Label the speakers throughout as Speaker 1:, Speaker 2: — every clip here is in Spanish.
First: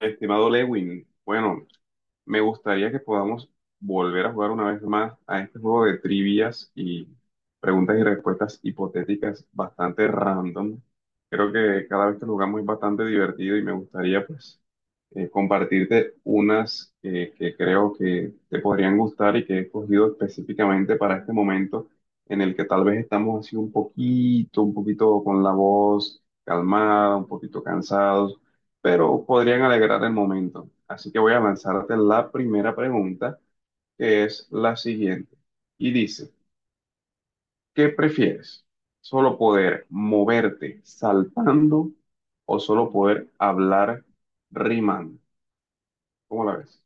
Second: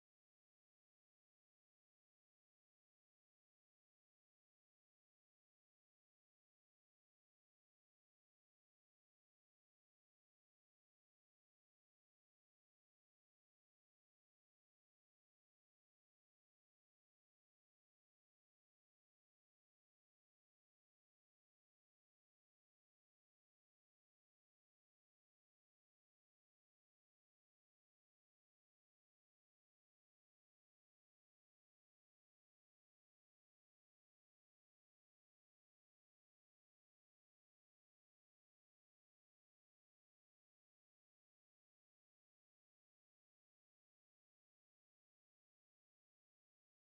Speaker 1: Estimado Lewin, bueno, me gustaría que podamos volver a jugar una vez más a este juego de trivias y preguntas y respuestas hipotéticas bastante random. Creo que cada vez que lo jugamos es bastante divertido y me gustaría pues compartirte unas que creo que te podrían gustar y que he escogido específicamente para este momento en el que tal vez estamos así un poquito con la voz calmada, un poquito cansados pero podrían alegrar el momento. Así que voy a lanzarte la primera pregunta, que es la siguiente. Y dice, ¿qué prefieres? ¿Solo poder moverte saltando o solo poder hablar rimando? ¿Cómo la ves?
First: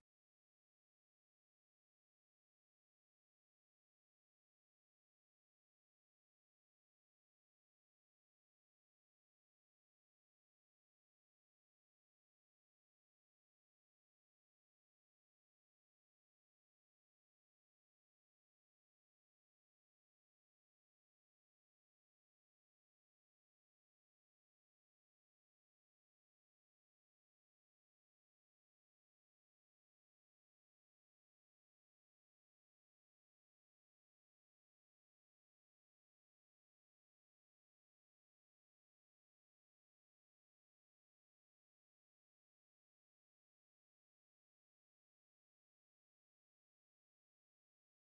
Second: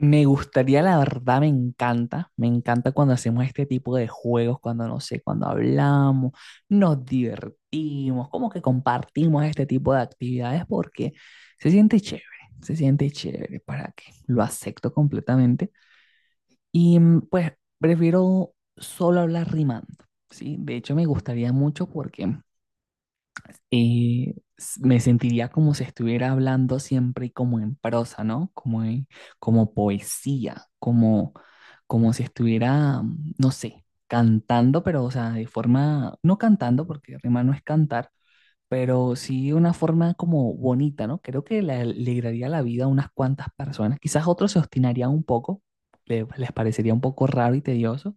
Speaker 2: Me gustaría, la verdad, me encanta cuando hacemos este tipo de juegos, cuando no sé, cuando hablamos, nos divertimos, como que compartimos este tipo de actividades porque se siente chévere, se siente chévere, ¿para que? Lo acepto completamente y pues prefiero solo hablar rimando, ¿sí? De hecho, me gustaría mucho porque me sentiría como si estuviera hablando siempre como en prosa, ¿no? Como poesía, como, como si estuviera, no sé, cantando, pero o sea, de forma, no cantando, porque rima no es cantar, pero sí una forma como bonita, ¿no? Creo que le alegraría la vida a unas cuantas personas. Quizás otros se obstinarían un poco, les parecería un poco raro y tedioso,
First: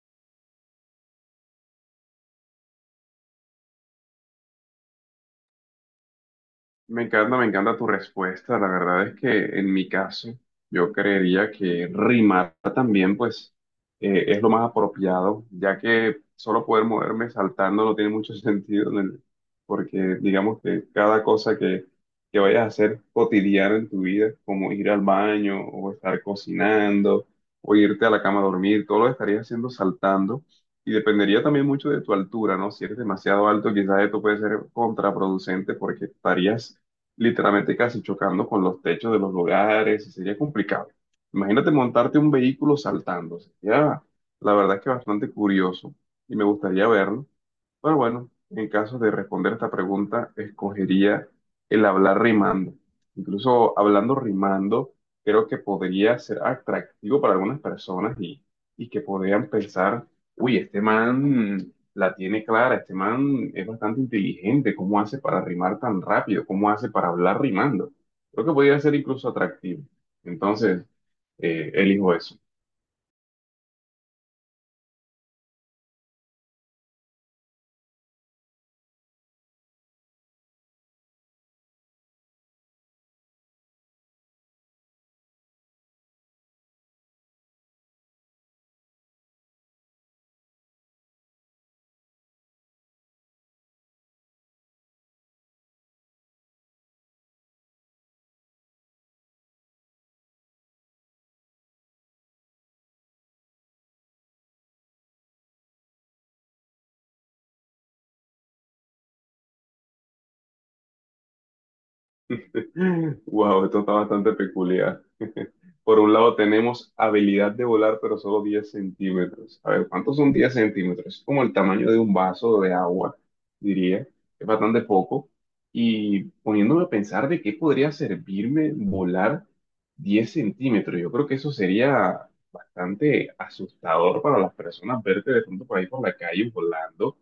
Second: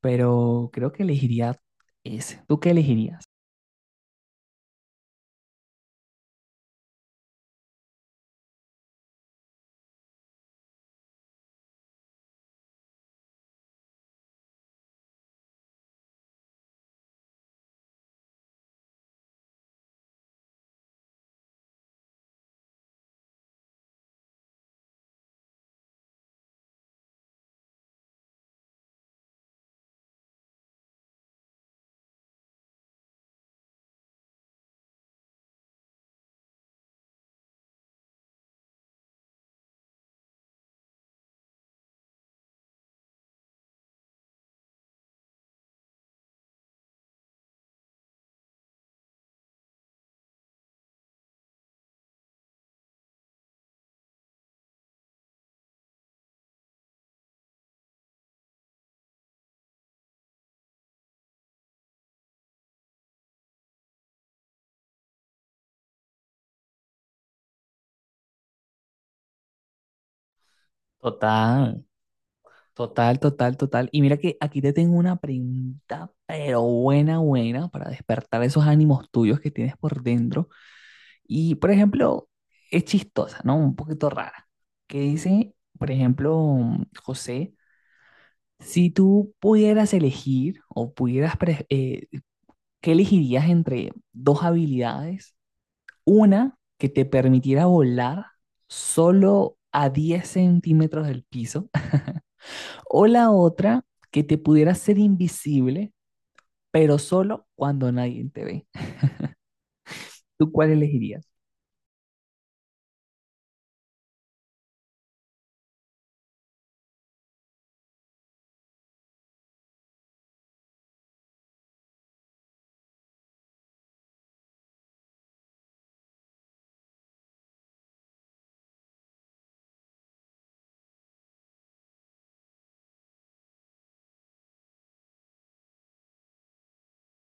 Speaker 2: pero creo que elegiría ese. ¿Tú qué elegirías?
Speaker 1: Me encanta tu respuesta. La verdad es que en mi caso, yo creería que rimar también, pues, es lo más apropiado, ya que solo poder moverme saltando no tiene mucho sentido, porque digamos que cada cosa que vayas a hacer cotidiana en tu vida, como ir al baño o estar cocinando o irte a la cama a dormir, todo lo estarías haciendo saltando. Y dependería también mucho de tu altura, ¿no? Si eres demasiado alto, quizás esto puede ser contraproducente porque estarías literalmente casi chocando con los techos de los lugares, y sería complicado. Imagínate montarte un vehículo saltando, sería la verdad que bastante curioso y me gustaría verlo. Pero bueno, en caso de responder esta pregunta, escogería el hablar rimando. Incluso hablando rimando, creo que podría ser atractivo para algunas personas y que podrían pensar, uy, este man la tiene clara. Este man es bastante inteligente. ¿Cómo hace para rimar tan rápido? ¿Cómo hace para hablar rimando? Creo que podría ser incluso atractivo. Entonces,
Speaker 2: Total.
Speaker 1: elijo eso.
Speaker 2: Total, total, total. Y mira que aquí te tengo una pregunta, pero buena, buena, para despertar esos ánimos tuyos que tienes por dentro. Y, por ejemplo, es chistosa, ¿no? Un poquito rara. Que dice, por ejemplo, José, si tú pudieras elegir o pudieras, ¿qué elegirías entre dos habilidades? Una que te permitiera volar solo a 10 cm del piso. O la otra, que te pudieras ser invisible, pero solo cuando nadie te ve. ¿Tú cuál elegirías?
Speaker 1: Wow, esto está bastante peculiar. Por un lado tenemos habilidad de volar, pero solo 10 cm. A ver, ¿cuántos son 10 cm? Es como el tamaño de un vaso de agua, diría. Es bastante poco. Y poniéndome a pensar de qué podría servirme volar 10 cm, yo creo que eso sería bastante asustador para las personas verte de pronto por ahí por la calle volando.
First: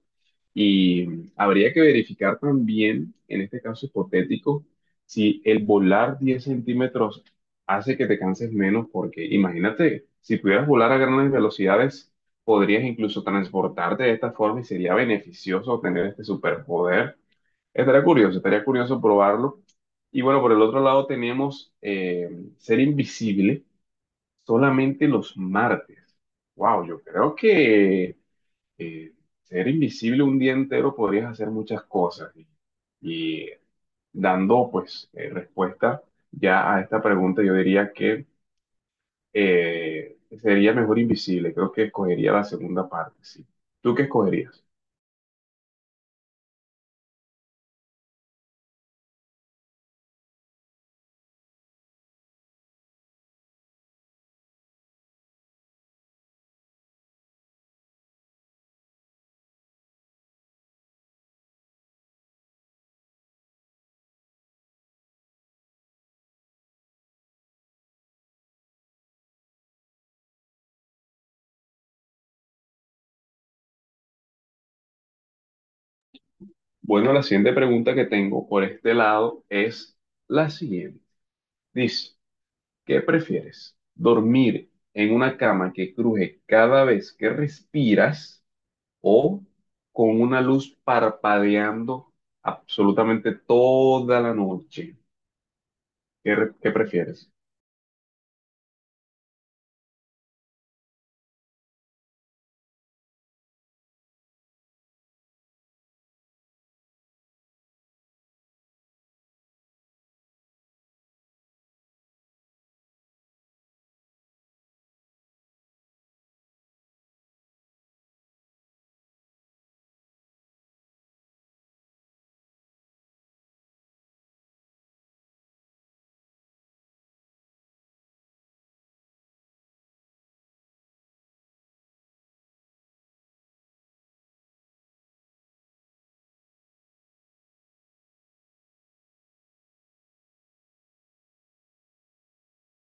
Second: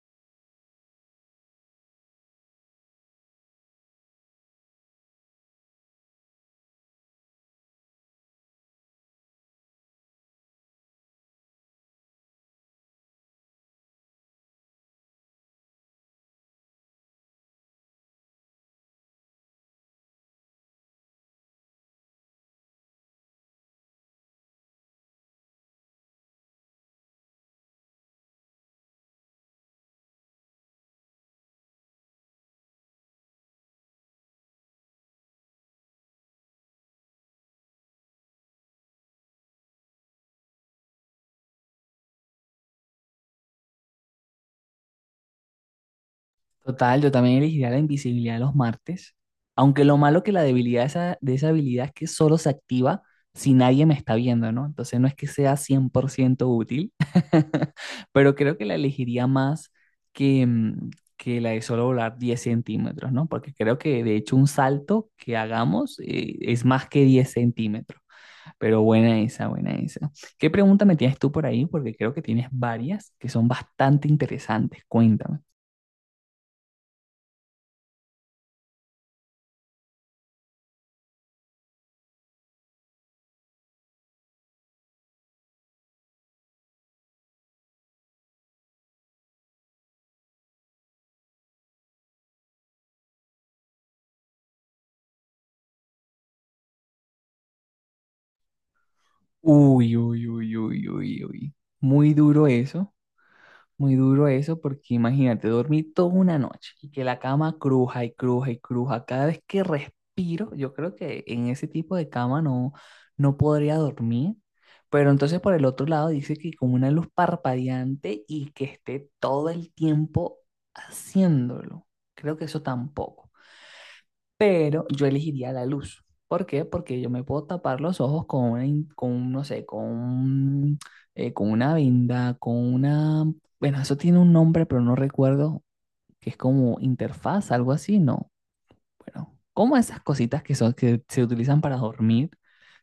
Speaker 1: Y habría que verificar también, en este caso hipotético, si el volar 10 cm hace que te canses menos porque imagínate, si pudieras volar a grandes velocidades, podrías incluso transportarte de esta forma y sería beneficioso tener este superpoder. Estaría curioso probarlo. Y bueno, por el otro lado tenemos ser invisible solamente los martes. Wow, yo creo que eh, ser invisible un día entero podrías hacer muchas cosas. Y dando pues respuesta ya a esta pregunta, yo diría que sería mejor invisible. Creo que escogería la segunda parte, sí. ¿Tú qué escogerías?
Speaker 2: Total, yo también elegiría la invisibilidad de los martes, aunque lo malo que la debilidad de esa habilidad es que solo se activa si nadie me está viendo, ¿no? Entonces no es que sea 100% útil, pero creo que la elegiría más que, mm, que la de solo volar 10 cm, ¿no? Porque creo que de hecho un salto que hagamos, es más que 10 cm. Pero buena esa, buena esa. ¿Qué pregunta me tienes tú por ahí? Porque creo que tienes varias que son bastante interesantes. Cuéntame.
Speaker 1: Bueno, la siguiente pregunta que tengo por este lado es la siguiente. Dice, ¿qué prefieres? ¿Dormir en una cama que cruje cada vez que respiras o con una luz parpadeando absolutamente toda la noche? ¿Qué, re- qué prefieres?
Speaker 2: Uy, uy, uy, uy, uy, uy. Muy duro eso. Muy duro eso, porque imagínate, dormí toda una noche y que la cama cruja y cruja y cruja. Cada vez que respiro, yo creo que en ese tipo de cama no, no podría dormir. Pero entonces por el otro lado dice que con una luz parpadeante y que esté todo el tiempo haciéndolo. Creo que eso tampoco, pero yo elegiría la luz. ¿Por qué? Porque yo me puedo tapar los ojos con una, con, un, no sé, con, un, con una venda, con una, bueno, eso tiene un nombre, pero no recuerdo, que es como interfaz, algo así, ¿no? Bueno, como esas cositas que son, que se utilizan para dormir,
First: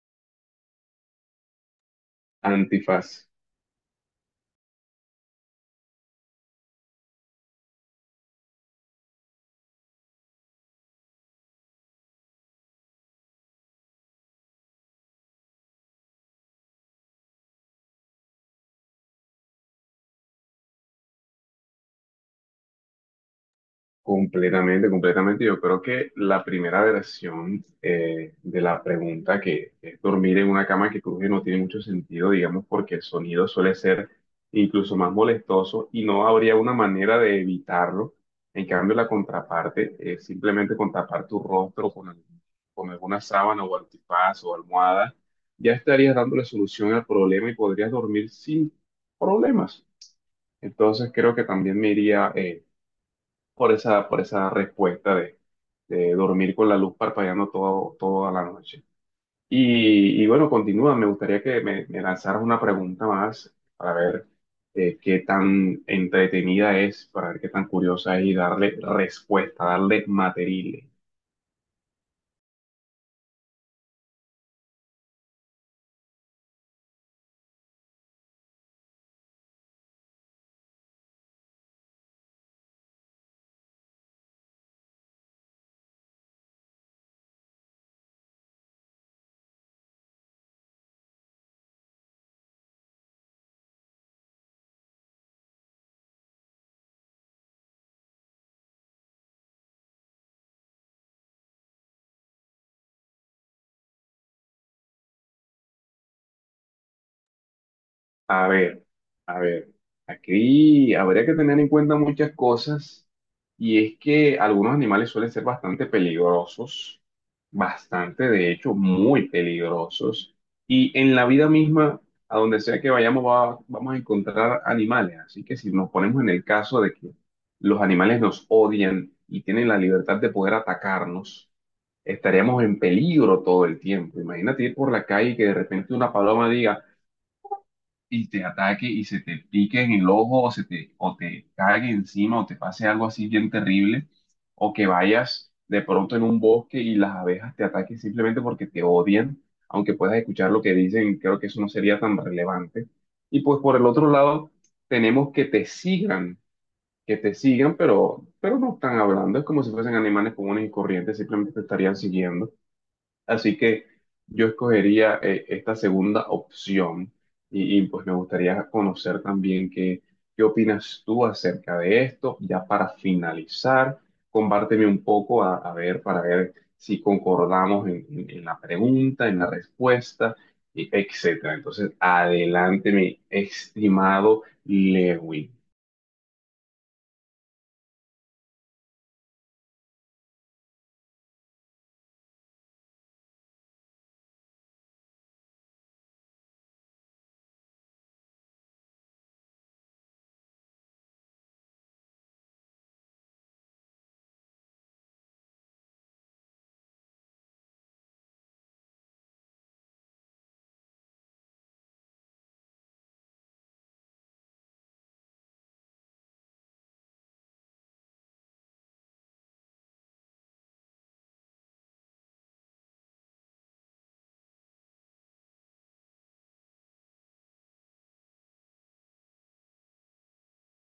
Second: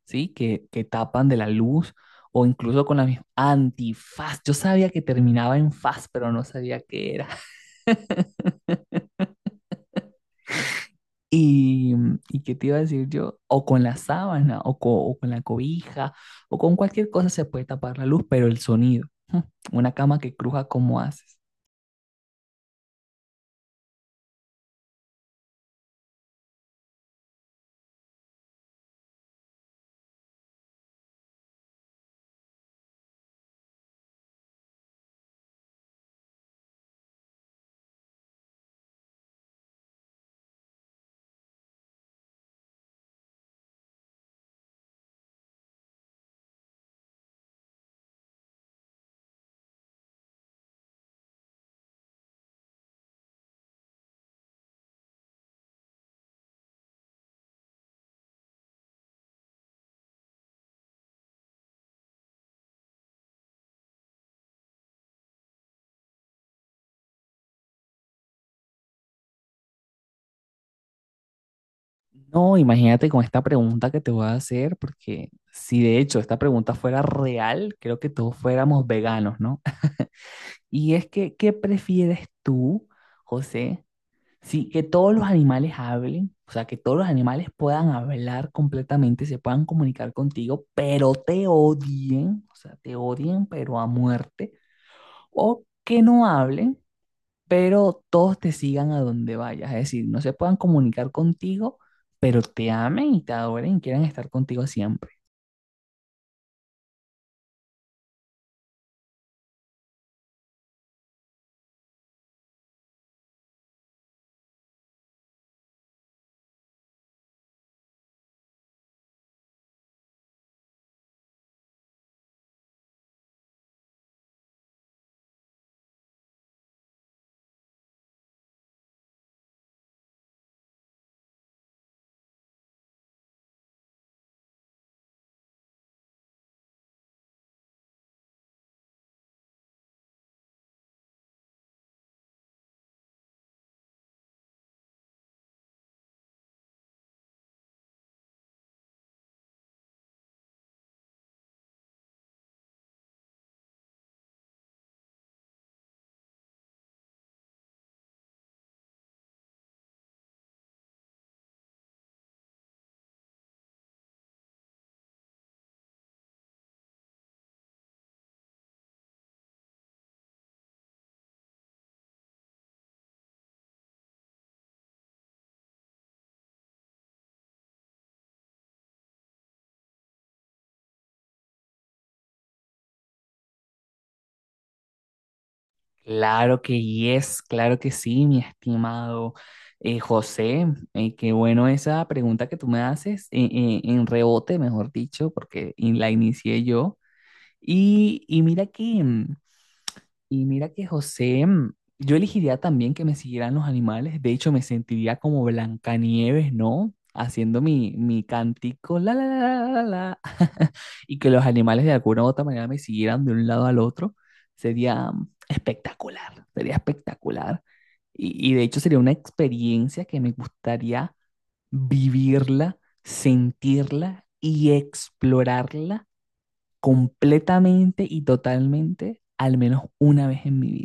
Speaker 2: ¿sí? Que tapan de la luz, o incluso con la
Speaker 1: Antifaz.
Speaker 2: misma antifaz. Yo sabía que terminaba en faz, pero no sabía qué era. Y, ¿y qué te iba a decir yo? O con la sábana, o, o con la cobija, o con cualquier cosa se puede tapar la luz, pero el sonido. Una cama que cruja, ¿cómo haces?
Speaker 1: Completamente, completamente. Yo creo que la primera versión de la pregunta, que es dormir en una cama que cruje, no tiene mucho sentido, digamos, porque el sonido suele ser incluso más molestoso y no habría una manera de evitarlo. En cambio, la contraparte es simplemente con tapar tu rostro con, con alguna sábana o antifaz o almohada, ya estarías dándole solución al problema y podrías dormir sin problemas. Entonces, creo que también me iría por esa respuesta de dormir con la luz parpadeando todo, toda la noche. Y bueno, continúa, me gustaría que me lanzaras una pregunta más para ver qué tan entretenida es, para ver qué tan curiosa es y darle respuesta, darle material.
Speaker 2: No, imagínate con esta pregunta que te voy a hacer, porque si de hecho esta pregunta fuera real, creo que todos fuéramos veganos, ¿no? Y es que, ¿qué prefieres tú, José? Sí, que todos los animales hablen, o sea, que todos los animales puedan hablar completamente, se puedan comunicar contigo, pero te odien, o sea, te odien, pero a muerte, o que no hablen, pero todos te sigan a donde vayas, es decir, no se puedan comunicar contigo, pero te amen y te adoren y quieran estar contigo siempre.
Speaker 1: A ver, a ver, aquí habría que tener en cuenta muchas cosas y es que algunos animales suelen ser bastante peligrosos, bastante, de hecho, muy peligrosos y en la vida misma, a donde sea que vayamos, vamos a encontrar animales. Así que si nos ponemos en el caso de que los animales nos odian y tienen la libertad de poder atacarnos, estaríamos en peligro todo el tiempo. Imagínate ir por la calle y que de repente una paloma diga, y te ataque y se te pique en el ojo o se te, o te cague encima o te pase algo así bien terrible o que vayas de pronto en un bosque y las abejas te ataquen simplemente porque te odian, aunque puedas escuchar lo que dicen, creo que eso no sería tan relevante. Y pues por el otro lado, tenemos que te sigan, pero no están hablando, es como si fuesen animales comunes y corrientes, simplemente te estarían siguiendo. Así que yo escogería esta segunda opción pues me gustaría conocer también qué opinas tú acerca de esto. Ya para finalizar, compárteme un poco a ver, para ver si concordamos en, en la pregunta, en la respuesta, y etcétera. Entonces, adelante, mi estimado Lewin.
Speaker 2: Claro que yes, claro que sí, mi estimado José. Qué bueno esa pregunta que tú me haces, en rebote, mejor dicho, porque la inicié yo. Y mira que José, yo elegiría también que me siguieran los animales. De hecho, me sentiría como Blancanieves, ¿no? Haciendo mi cantico, la, y que los animales de alguna u otra manera me siguieran de un lado al otro. Sería espectacular, sería espectacular. Y de hecho sería una experiencia que me gustaría vivirla, sentirla y explorarla completamente y totalmente, al menos una vez en mi vida.